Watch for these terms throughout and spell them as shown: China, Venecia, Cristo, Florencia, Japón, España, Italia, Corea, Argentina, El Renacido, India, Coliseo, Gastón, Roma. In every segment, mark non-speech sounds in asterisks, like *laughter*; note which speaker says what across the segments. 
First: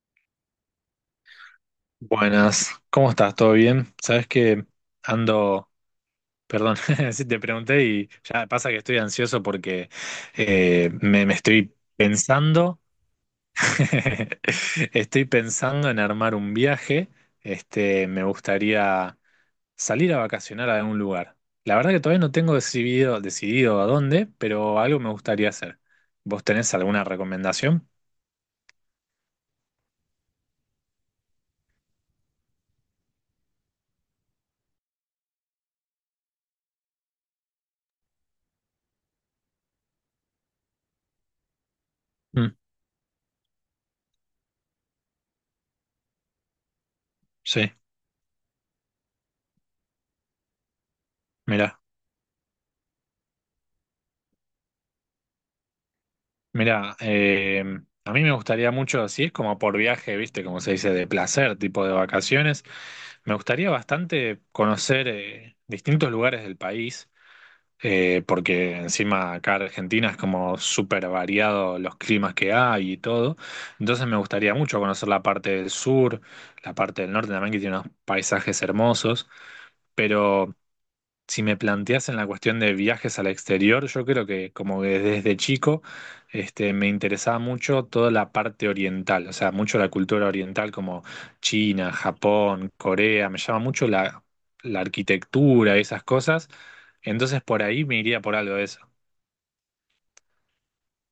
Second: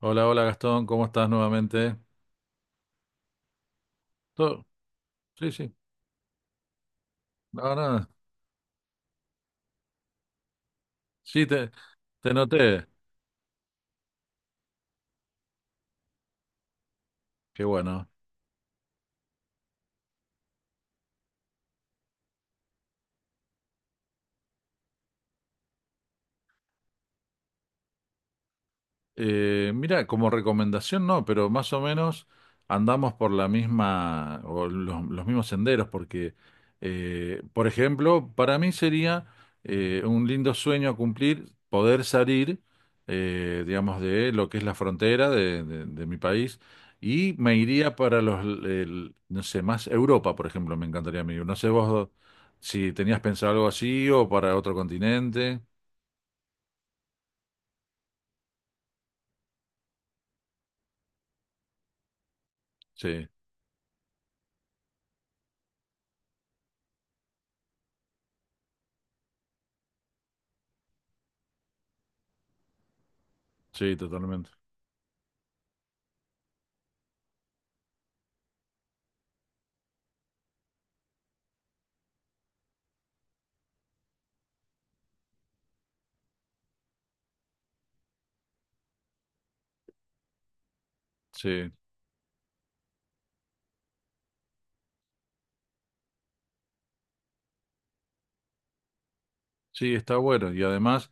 Speaker 1: Hola, hola Gastón, ¿cómo estás nuevamente?
Speaker 2: Buenas, ¿cómo estás? ¿Todo bien? Sabes que
Speaker 1: ¿Todo? Sí,
Speaker 2: ando,
Speaker 1: sí,
Speaker 2: perdón, *laughs* si te
Speaker 1: no,
Speaker 2: pregunté
Speaker 1: nada.
Speaker 2: y ya pasa que estoy ansioso porque me
Speaker 1: Sí, te,
Speaker 2: estoy
Speaker 1: te
Speaker 2: pensando,
Speaker 1: noté.
Speaker 2: *laughs* estoy pensando en armar un viaje,
Speaker 1: Qué bueno.
Speaker 2: me gustaría salir a vacacionar a algún lugar. La verdad que todavía no tengo decidido a dónde, pero algo me gustaría hacer. ¿Vos tenés alguna recomendación?
Speaker 1: Mira, como recomendación no, pero más o menos andamos por la misma o los mismos senderos, porque, por ejemplo, para mí sería un lindo sueño a cumplir poder
Speaker 2: Mm,
Speaker 1: salir, digamos, de lo que es la frontera de mi país y me
Speaker 2: sí,
Speaker 1: iría para no sé, más Europa, por ejemplo, me encantaría a mí. No sé
Speaker 2: mirá.
Speaker 1: vos si tenías pensado algo así o para otro continente.
Speaker 2: Mira, a mí me gustaría mucho, así es como por viaje, viste, como se dice, de placer, tipo de vacaciones.
Speaker 1: Sí,
Speaker 2: Me gustaría bastante conocer distintos lugares del país, porque encima acá en Argentina es como súper variado los climas que hay y todo.
Speaker 1: sí,
Speaker 2: Entonces me
Speaker 1: totalmente.
Speaker 2: gustaría mucho conocer la parte del sur, la parte del norte también, que tiene unos paisajes hermosos. Pero si me planteas en la cuestión de viajes al exterior, yo creo que como que desde chico me interesaba mucho toda la parte oriental, o sea, mucho la cultura oriental como
Speaker 1: Sí.
Speaker 2: China, Japón, Corea, me llama mucho la arquitectura, esas cosas. Entonces por ahí me iría por algo de eso.
Speaker 1: Sí, está bueno. Y además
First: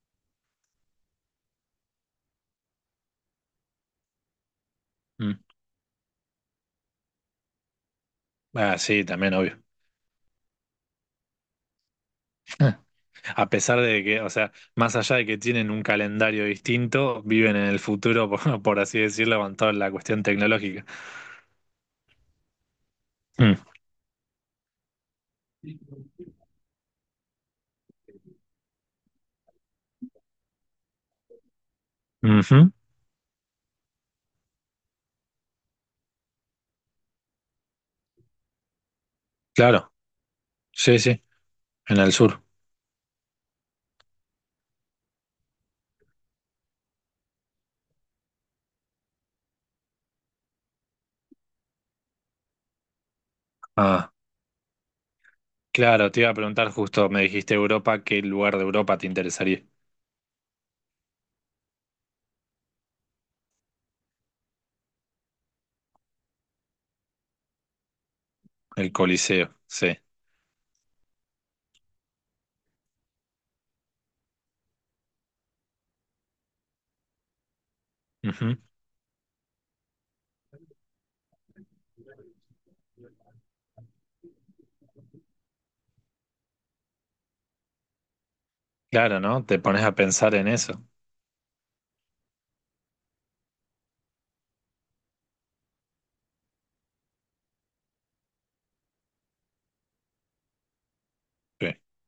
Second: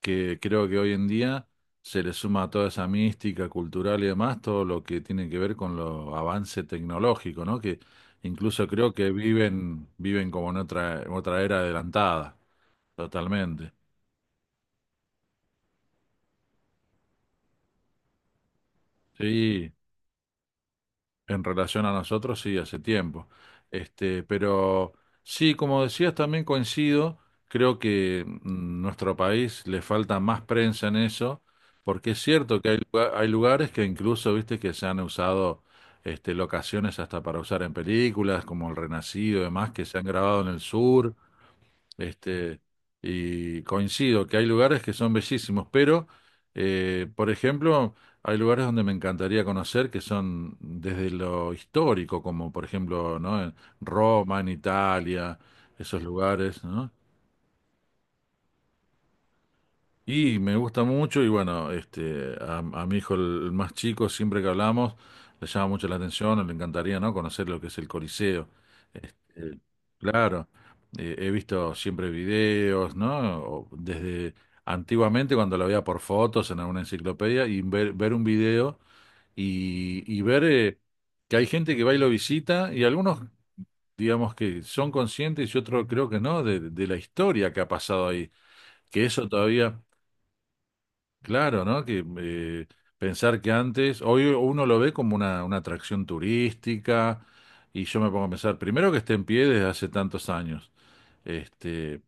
Speaker 1: que creo que hoy en día se le suma a toda esa mística cultural y demás todo lo que tiene que
Speaker 2: Mm.
Speaker 1: ver con los avances tecnológicos, ¿no? Que incluso
Speaker 2: Ah,
Speaker 1: creo
Speaker 2: sí,
Speaker 1: que
Speaker 2: también, obvio.
Speaker 1: viven como en otra era adelantada,
Speaker 2: *laughs* A
Speaker 1: totalmente.
Speaker 2: pesar de que, o sea, más allá de que tienen un calendario distinto, viven en el futuro, *laughs* por así decirlo, con
Speaker 1: Sí,
Speaker 2: toda la cuestión tecnológica.
Speaker 1: en relación a nosotros, sí, hace tiempo.
Speaker 2: Mm.
Speaker 1: Pero sí, como decías, también coincido, creo que nuestro país le falta más prensa en eso, porque es cierto que
Speaker 2: Ujú.
Speaker 1: hay lugares que incluso, viste, que se han usado, locaciones hasta para usar en películas, como El Renacido y demás, que
Speaker 2: Claro.
Speaker 1: se han grabado en el
Speaker 2: Sí,
Speaker 1: sur.
Speaker 2: sí, en el sur.
Speaker 1: Este, y coincido que hay lugares que son bellísimos, pero, por ejemplo, hay lugares donde me encantaría conocer que son desde lo histórico, como por ejemplo, ¿no? En
Speaker 2: Ah,
Speaker 1: Roma, en Italia, esos
Speaker 2: claro, te iba a
Speaker 1: lugares,
Speaker 2: preguntar
Speaker 1: ¿no?
Speaker 2: justo, me dijiste Europa, ¿qué lugar de Europa te interesaría?
Speaker 1: Y me gusta mucho y bueno, a mi hijo, el más chico, siempre que hablamos, le llama mucho la atención, le encantaría, ¿no? Conocer lo que es el Coliseo.
Speaker 2: El Coliseo,
Speaker 1: Este,
Speaker 2: sí.
Speaker 1: claro, he visto siempre videos, ¿no? O desde antiguamente cuando lo veía por fotos en alguna enciclopedia y ver un
Speaker 2: Ujú.
Speaker 1: video, y ver, que hay gente que va y lo visita y algunos, digamos, que son conscientes y otros creo que no, de la historia que ha pasado ahí, que
Speaker 2: Claro,
Speaker 1: eso
Speaker 2: ¿no? Te
Speaker 1: todavía...
Speaker 2: pones a pensar en eso.
Speaker 1: Claro, ¿no? Que, pensar que antes, hoy uno lo ve como una atracción turística, y yo me pongo a pensar, primero, que esté en pie desde hace tantos años.
Speaker 2: Sí.
Speaker 1: Este,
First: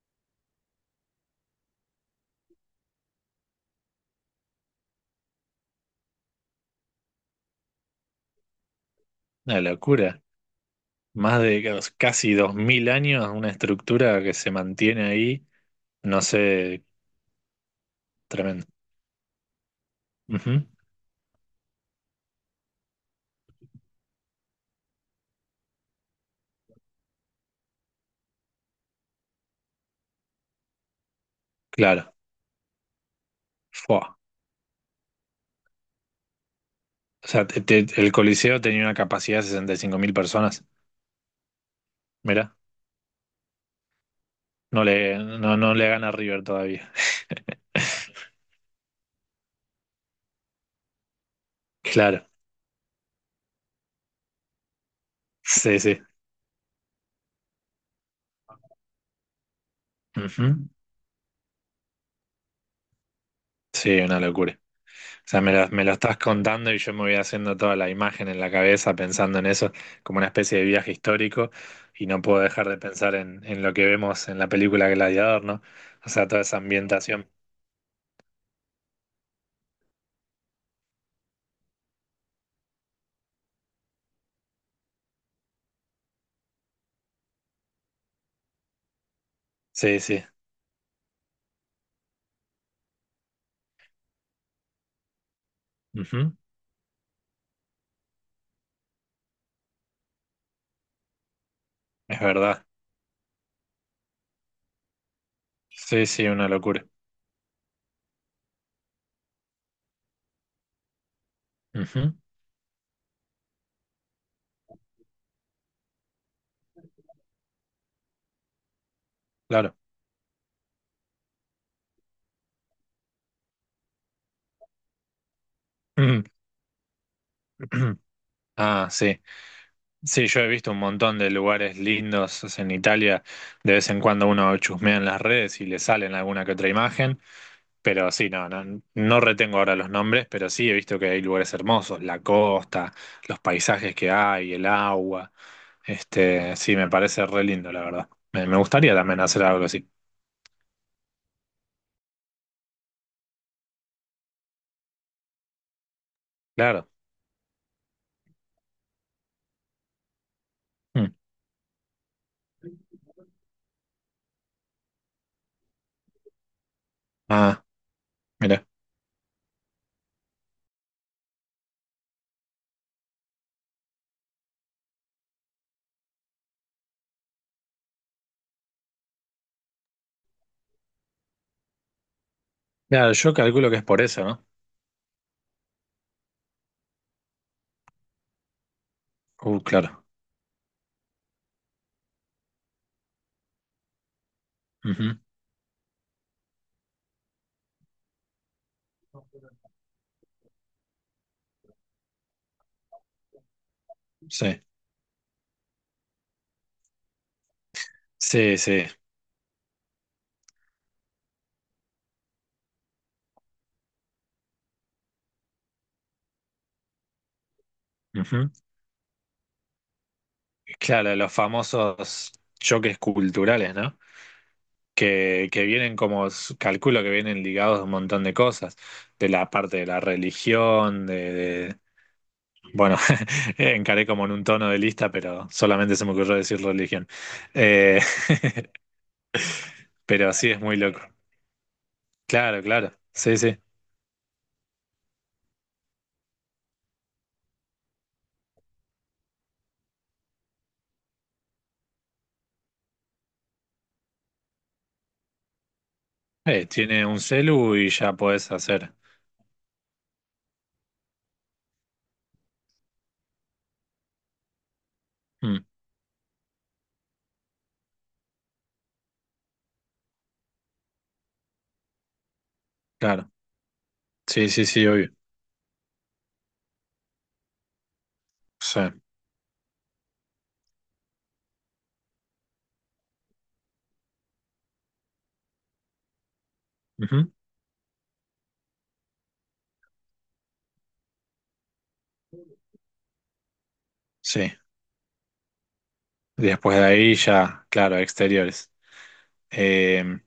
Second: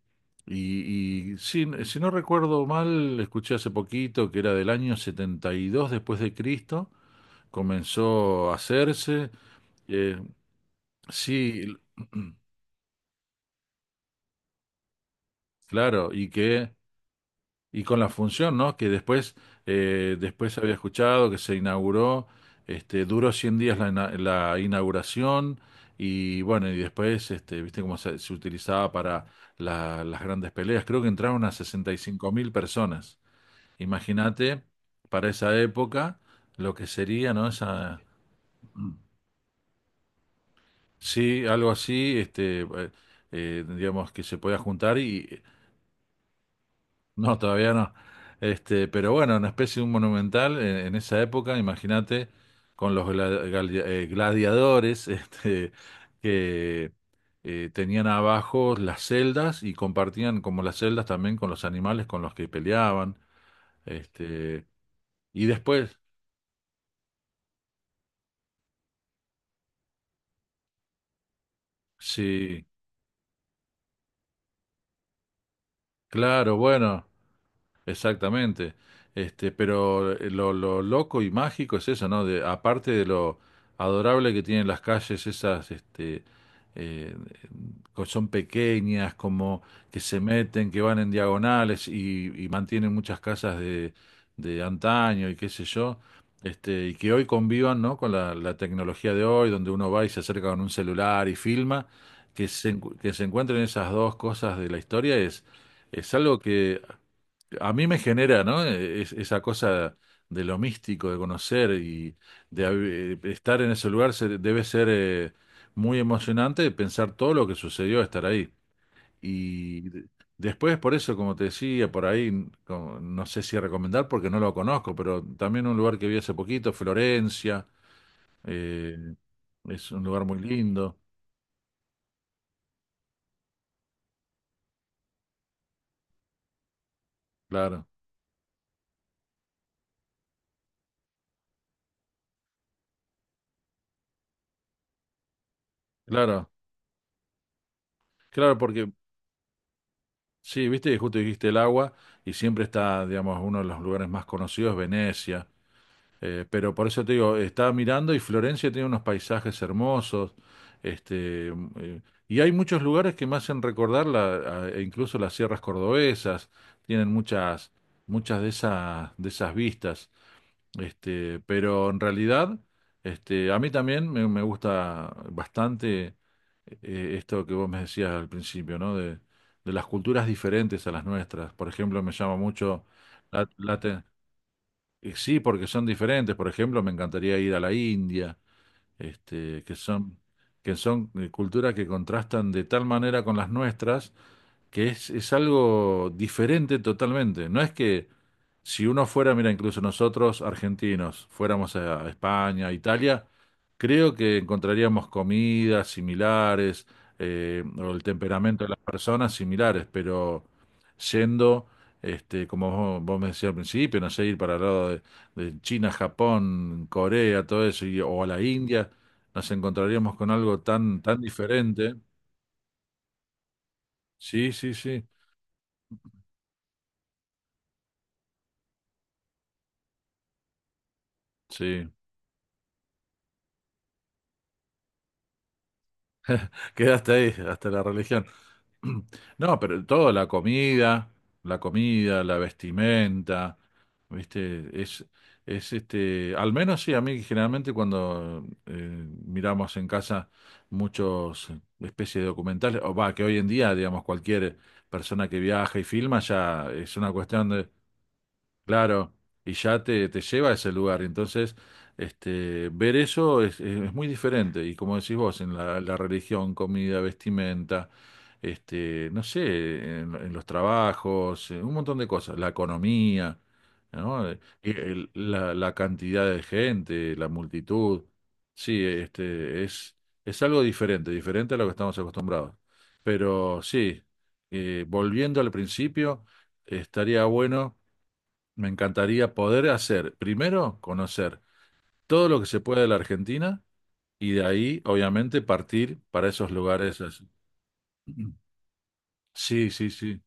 Speaker 1: y, si no recuerdo mal, escuché hace poquito que era del año 72 después de Cristo, comenzó a hacerse.
Speaker 2: Una
Speaker 1: eh,
Speaker 2: locura. Más de
Speaker 1: sí, *clears throat*
Speaker 2: casi 2000 años, una estructura que se mantiene ahí,
Speaker 1: claro,
Speaker 2: no
Speaker 1: y que
Speaker 2: sé,
Speaker 1: y con la función,
Speaker 2: tremendo.
Speaker 1: ¿no? Que después, después
Speaker 2: Ujú.
Speaker 1: había escuchado que se inauguró, duró 100 días la, la inauguración, y bueno, y después, viste cómo se utilizaba para las grandes peleas. Creo que entraron a sesenta y
Speaker 2: Claro.
Speaker 1: cinco mil personas.
Speaker 2: Fua.
Speaker 1: Imagínate, para esa época, lo que
Speaker 2: O
Speaker 1: sería,
Speaker 2: sea,
Speaker 1: ¿no? Esa,
Speaker 2: el Coliseo tenía una capacidad de 65.000 personas.
Speaker 1: sí, algo así,
Speaker 2: Mira,
Speaker 1: digamos, que se podía juntar. Y
Speaker 2: no le gana a River todavía.
Speaker 1: no, todavía no.
Speaker 2: *laughs*
Speaker 1: Pero bueno, una especie de un monumental en esa época,
Speaker 2: Claro,
Speaker 1: imagínate, con los gladiadores, *laughs* este,
Speaker 2: sí, sí.
Speaker 1: que tenían abajo las celdas y compartían como
Speaker 2: Ujú.
Speaker 1: las celdas también con los animales con los que peleaban.
Speaker 2: Sí, una locura.
Speaker 1: Este,
Speaker 2: O sea,
Speaker 1: y
Speaker 2: me lo
Speaker 1: después,
Speaker 2: estás contando y yo me voy haciendo toda la imagen en la cabeza pensando en eso como una especie de viaje histórico y no puedo
Speaker 1: sí,
Speaker 2: dejar de pensar en lo que vemos en la película Gladiador, ¿no? O sea, toda
Speaker 1: claro,
Speaker 2: esa
Speaker 1: bueno.
Speaker 2: ambientación.
Speaker 1: Exactamente. Lo loco y mágico es eso, ¿no? De, aparte de lo adorable que tienen las calles, esas, eh, son pequeñas, como que
Speaker 2: Sí,
Speaker 1: se
Speaker 2: sí.
Speaker 1: meten, que van en diagonales, y mantienen muchas casas de antaño y qué sé yo.
Speaker 2: Ujú.
Speaker 1: Y que hoy convivan, ¿no? Con la tecnología de hoy, donde uno va y se acerca con un celular y filma,
Speaker 2: Es verdad.
Speaker 1: que se encuentren esas dos cosas de la historia,
Speaker 2: Sí,
Speaker 1: es
Speaker 2: sí,
Speaker 1: algo
Speaker 2: una
Speaker 1: que
Speaker 2: locura.
Speaker 1: a mí me genera, ¿no? Esa cosa de lo místico, de conocer
Speaker 2: Ujú.
Speaker 1: y de estar en ese lugar. Debe ser, muy emocionante pensar todo lo que sucedió estar ahí.
Speaker 2: Claro.
Speaker 1: Y de- Después, por eso, como te decía, por ahí, no sé si recomendar porque no lo conozco, pero también un lugar que vi hace
Speaker 2: *clears throat*
Speaker 1: poquito, Florencia,
Speaker 2: Ah,
Speaker 1: eh,
Speaker 2: sí.
Speaker 1: es un lugar
Speaker 2: Sí,
Speaker 1: muy
Speaker 2: yo he visto un
Speaker 1: lindo,
Speaker 2: montón de lugares lindos o sea, en Italia. De vez en cuando uno chusmea en las redes y le salen alguna que otra imagen.
Speaker 1: claro,
Speaker 2: Pero sí, no, no, no retengo ahora los nombres, pero sí he visto que hay lugares hermosos, la costa, los paisajes que hay, el agua.
Speaker 1: claro,
Speaker 2: Este, sí, me parece re lindo, la verdad.
Speaker 1: claro,
Speaker 2: Me
Speaker 1: porque
Speaker 2: gustaría también hacer algo así.
Speaker 1: sí, viste, que justo dijiste el agua, y siempre está, digamos, uno de los lugares más conocidos, Venecia. Pero por
Speaker 2: Claro.
Speaker 1: eso te digo, estaba mirando y Florencia tiene unos paisajes hermosos.
Speaker 2: Mm.
Speaker 1: Este, m- eh, y hay muchos lugares que me hacen recordar la, e incluso las sierras cordobesas, tienen
Speaker 2: Ah,
Speaker 1: muchas, muchas de
Speaker 2: mira.
Speaker 1: esas, de esas vistas. Pero en realidad, a mí también me gusta bastante, esto que vos me decías al principio, ¿no? De las culturas diferentes a las nuestras. Por ejemplo, me llama mucho
Speaker 2: Claro, yo
Speaker 1: la,
Speaker 2: calculo que
Speaker 1: la
Speaker 2: es por
Speaker 1: te-
Speaker 2: eso, ¿no?
Speaker 1: sí, porque son diferentes. Por ejemplo, me encantaría ir a la India, este, que
Speaker 2: Claro.
Speaker 1: son, que son culturas que contrastan de tal manera con las nuestras, que es,
Speaker 2: Ujú.
Speaker 1: es algo diferente totalmente. No es que si uno fuera, mira, incluso nosotros argentinos, fuéramos a España, a Italia, creo que
Speaker 2: Sí.
Speaker 1: encontraríamos comidas similares, o el
Speaker 2: Sí,
Speaker 1: temperamento de las
Speaker 2: sí.
Speaker 1: personas similares. Pero yendo, como vos me decías al principio, no sé, ir para el lado de China, Japón, Corea, todo eso, o a la
Speaker 2: Ujú.
Speaker 1: India, nos encontraríamos con algo tan,
Speaker 2: Claro,
Speaker 1: tan
Speaker 2: los
Speaker 1: diferente.
Speaker 2: famosos choques culturales, ¿no?
Speaker 1: Sí, sí, sí,
Speaker 2: Que vienen como, s- calculo que vienen ligados a un montón de cosas, de la parte de la religión,
Speaker 1: sí.
Speaker 2: bueno, *laughs* encaré como en un tono de lista, pero solamente se me ocurrió decir religión.
Speaker 1: Quedaste ahí, hasta la
Speaker 2: Eh,
Speaker 1: religión.
Speaker 2: *laughs*
Speaker 1: *clears throat* No, pero todo, la
Speaker 2: pero sí es muy loco.
Speaker 1: comida, la comida, la
Speaker 2: Claro, claro, sí,
Speaker 1: vestimenta,
Speaker 2: sí.
Speaker 1: ¿viste? Es, al menos sí, a mí generalmente cuando, miramos en casa muchos, especies de documentales, o va, que hoy en día, digamos, cualquier persona que viaja y filma ya es
Speaker 2: Tiene
Speaker 1: una
Speaker 2: un
Speaker 1: cuestión.
Speaker 2: celu y ya podés hacer.
Speaker 1: Claro, y ya te lleva a ese lugar. Entonces, ver eso es muy diferente. Y como decís vos, en
Speaker 2: Mm,
Speaker 1: la religión, comida, vestimenta, no sé, en los trabajos, en un montón de cosas, la
Speaker 2: claro,
Speaker 1: economía, ¿no? Eh,
Speaker 2: sí, sí, sí,
Speaker 1: el-
Speaker 2: obvio.
Speaker 1: la, la cantidad de gente, la multitud. Sí,
Speaker 2: Sí.
Speaker 1: es algo diferente, diferente a lo que estamos acostumbrados. Pero sí, volviendo al principio, estaría
Speaker 2: Ujú,
Speaker 1: bueno, me encantaría poder hacer, primero, conocer todo lo que se puede de la Argentina y de
Speaker 2: sí.
Speaker 1: ahí, obviamente, partir para esos
Speaker 2: Después de
Speaker 1: lugares,
Speaker 2: ahí
Speaker 1: así.
Speaker 2: ya, claro,
Speaker 1: *clears throat*
Speaker 2: exteriores.
Speaker 1: Sí, sí,
Speaker 2: Eh,
Speaker 1: sí.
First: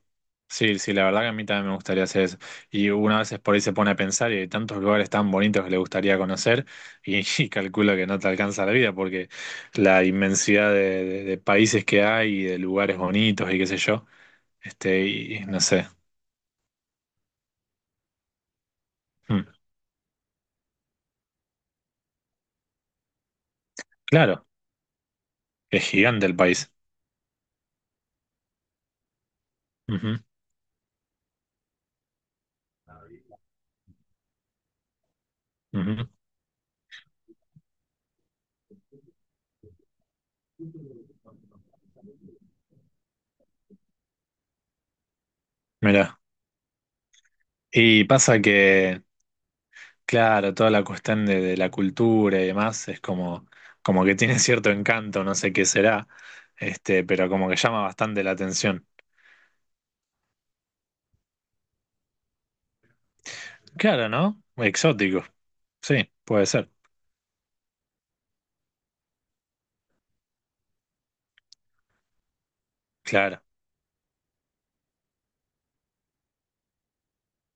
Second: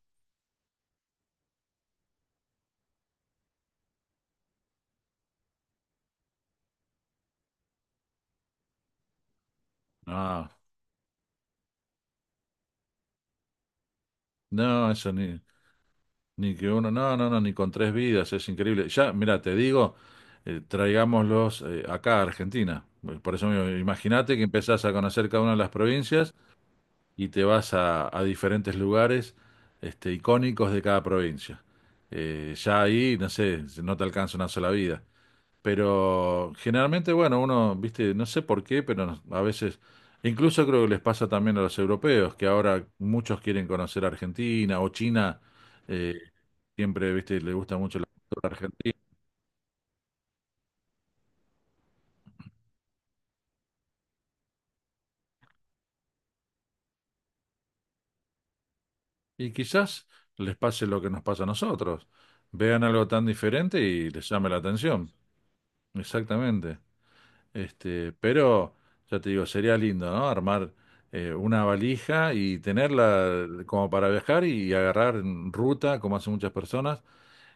Speaker 2: sí, sí, la verdad que a mí también me gustaría hacer eso. Y una vez por ahí se pone a pensar y hay tantos lugares tan bonitos que le gustaría conocer *laughs* y calculo que no te alcanza la vida porque la
Speaker 1: No,
Speaker 2: inmensidad de países que hay y de lugares bonitos y qué sé yo,
Speaker 1: no, eso ni,
Speaker 2: y no sé.
Speaker 1: ni que uno, no, no, no, ni con tres vidas, es increíble. Ya, mira,
Speaker 2: Mm,
Speaker 1: te digo, traigámoslos, acá a Argentina. Por eso mismo, imagínate que
Speaker 2: claro,
Speaker 1: empezás a conocer cada una de las
Speaker 2: es gigante
Speaker 1: provincias
Speaker 2: el país.
Speaker 1: y te vas a diferentes lugares,
Speaker 2: Ujú,
Speaker 1: icónicos de cada provincia. Ya ahí, no sé, no te alcanza una sola vida.
Speaker 2: ujú.
Speaker 1: Pero generalmente, bueno, uno, viste, no sé por qué, pero a veces, incluso creo que les pasa también a los europeos, que ahora muchos quieren conocer Argentina o China. eh,
Speaker 2: Mirá.
Speaker 1: siempre, viste, le gusta mucho la
Speaker 2: Y pasa
Speaker 1: cultura argentina.
Speaker 2: que... Claro, toda la cuestión de la cultura y demás es como, como que tiene *laughs* cierto encanto, no sé qué será, pero como que llama bastante la atención.
Speaker 1: Y quizás les pase lo que nos pasa a nosotros. Vean algo tan diferente
Speaker 2: Claro,
Speaker 1: y les
Speaker 2: ¿no?
Speaker 1: llame la atención.
Speaker 2: Exótico, sí, puede ser,
Speaker 1: Exactamente. Pero ya te digo, sería lindo, ¿no? Armar, una valija y
Speaker 2: claro,
Speaker 1: tenerla, como para viajar y agarrar en ruta, como hacen muchas personas,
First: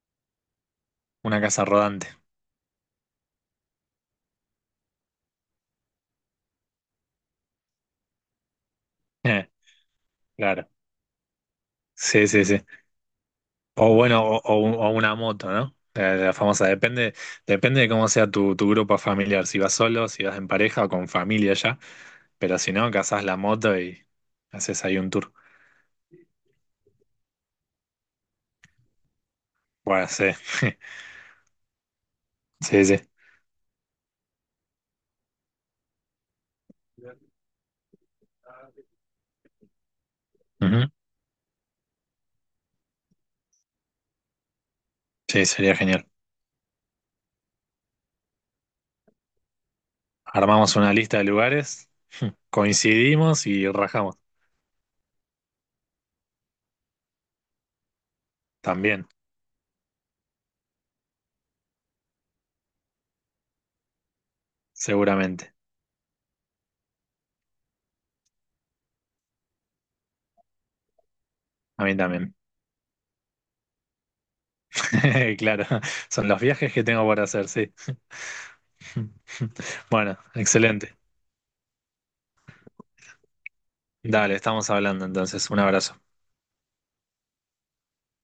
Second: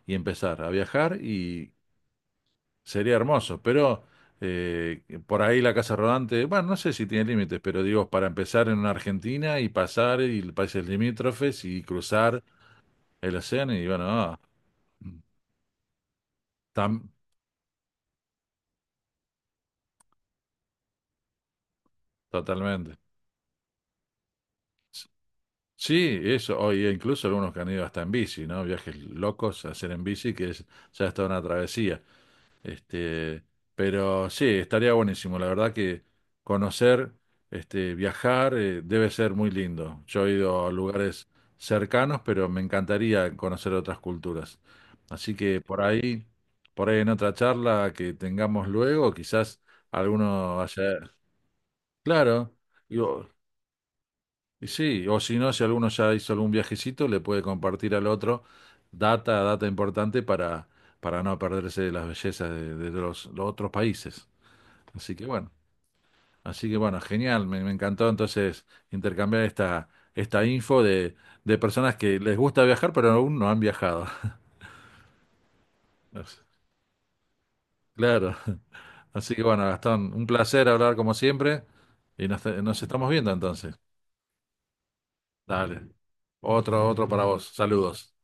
Speaker 1: y empezar a viajar,
Speaker 2: una casa
Speaker 1: y
Speaker 2: rodante, *laughs*
Speaker 1: sería hermoso. Pero, eh, por ahí la casa rodante, bueno, no sé si tiene límites, pero digo, para empezar en una
Speaker 2: Eh,
Speaker 1: Argentina y pasar y
Speaker 2: claro,
Speaker 1: países limítrofes y
Speaker 2: sí,
Speaker 1: cruzar
Speaker 2: sí, sí.
Speaker 1: el océano, y
Speaker 2: O
Speaker 1: bueno,
Speaker 2: bueno, o o una
Speaker 1: mm,
Speaker 2: moto, ¿no? La famosa,
Speaker 1: tam-
Speaker 2: depende, depende de cómo sea tu grupo familiar, si vas solo, si vas en pareja o con familia ya, pero si no,
Speaker 1: totalmente.
Speaker 2: cazás la moto y haces ahí un tour.
Speaker 1: Sí, eso, hoy incluso algunos que han ido hasta en bici, ¿no? Viajes locos a hacer en
Speaker 2: Bueno, sí,
Speaker 1: bici, que es, ya está una travesía.
Speaker 2: *laughs* sí, sí.
Speaker 1: Este, pero sí, estaría buenísimo. La verdad que conocer, viajar, debe ser muy lindo. Yo he ido a
Speaker 2: Ujú.
Speaker 1: lugares cercanos, pero me encantaría conocer otras culturas. Así
Speaker 2: Sí,
Speaker 1: que
Speaker 2: sería
Speaker 1: por
Speaker 2: genial.
Speaker 1: ahí, por ahí en otra charla que tengamos luego, quizás alguno
Speaker 2: Armamos una
Speaker 1: vaya.
Speaker 2: lista de lugares,
Speaker 1: Claro.
Speaker 2: coincidimos y rajamos.
Speaker 1: Y sí, o si no, si alguno ya hizo algún viajecito, le puede compartir al otro
Speaker 2: También,
Speaker 1: data importante, para no perderse de las bellezas de los otros países. Así que bueno,
Speaker 2: seguramente.
Speaker 1: así que bueno, genial, me encantó entonces intercambiar esta info de
Speaker 2: A mí
Speaker 1: personas que
Speaker 2: también.
Speaker 1: les gusta viajar, pero aún no han viajado.
Speaker 2: *laughs* Claro, son los
Speaker 1: *laughs*
Speaker 2: viajes que tengo por hacer, sí.
Speaker 1: Claro. Así que bueno,
Speaker 2: *laughs*
Speaker 1: Gastón,
Speaker 2: Bueno,
Speaker 1: un placer hablar
Speaker 2: excelente.
Speaker 1: como siempre y nos estamos viendo entonces.
Speaker 2: Dale, estamos hablando entonces. Un
Speaker 1: Dale.
Speaker 2: abrazo.
Speaker 1: Otro, otro para vos. Saludos.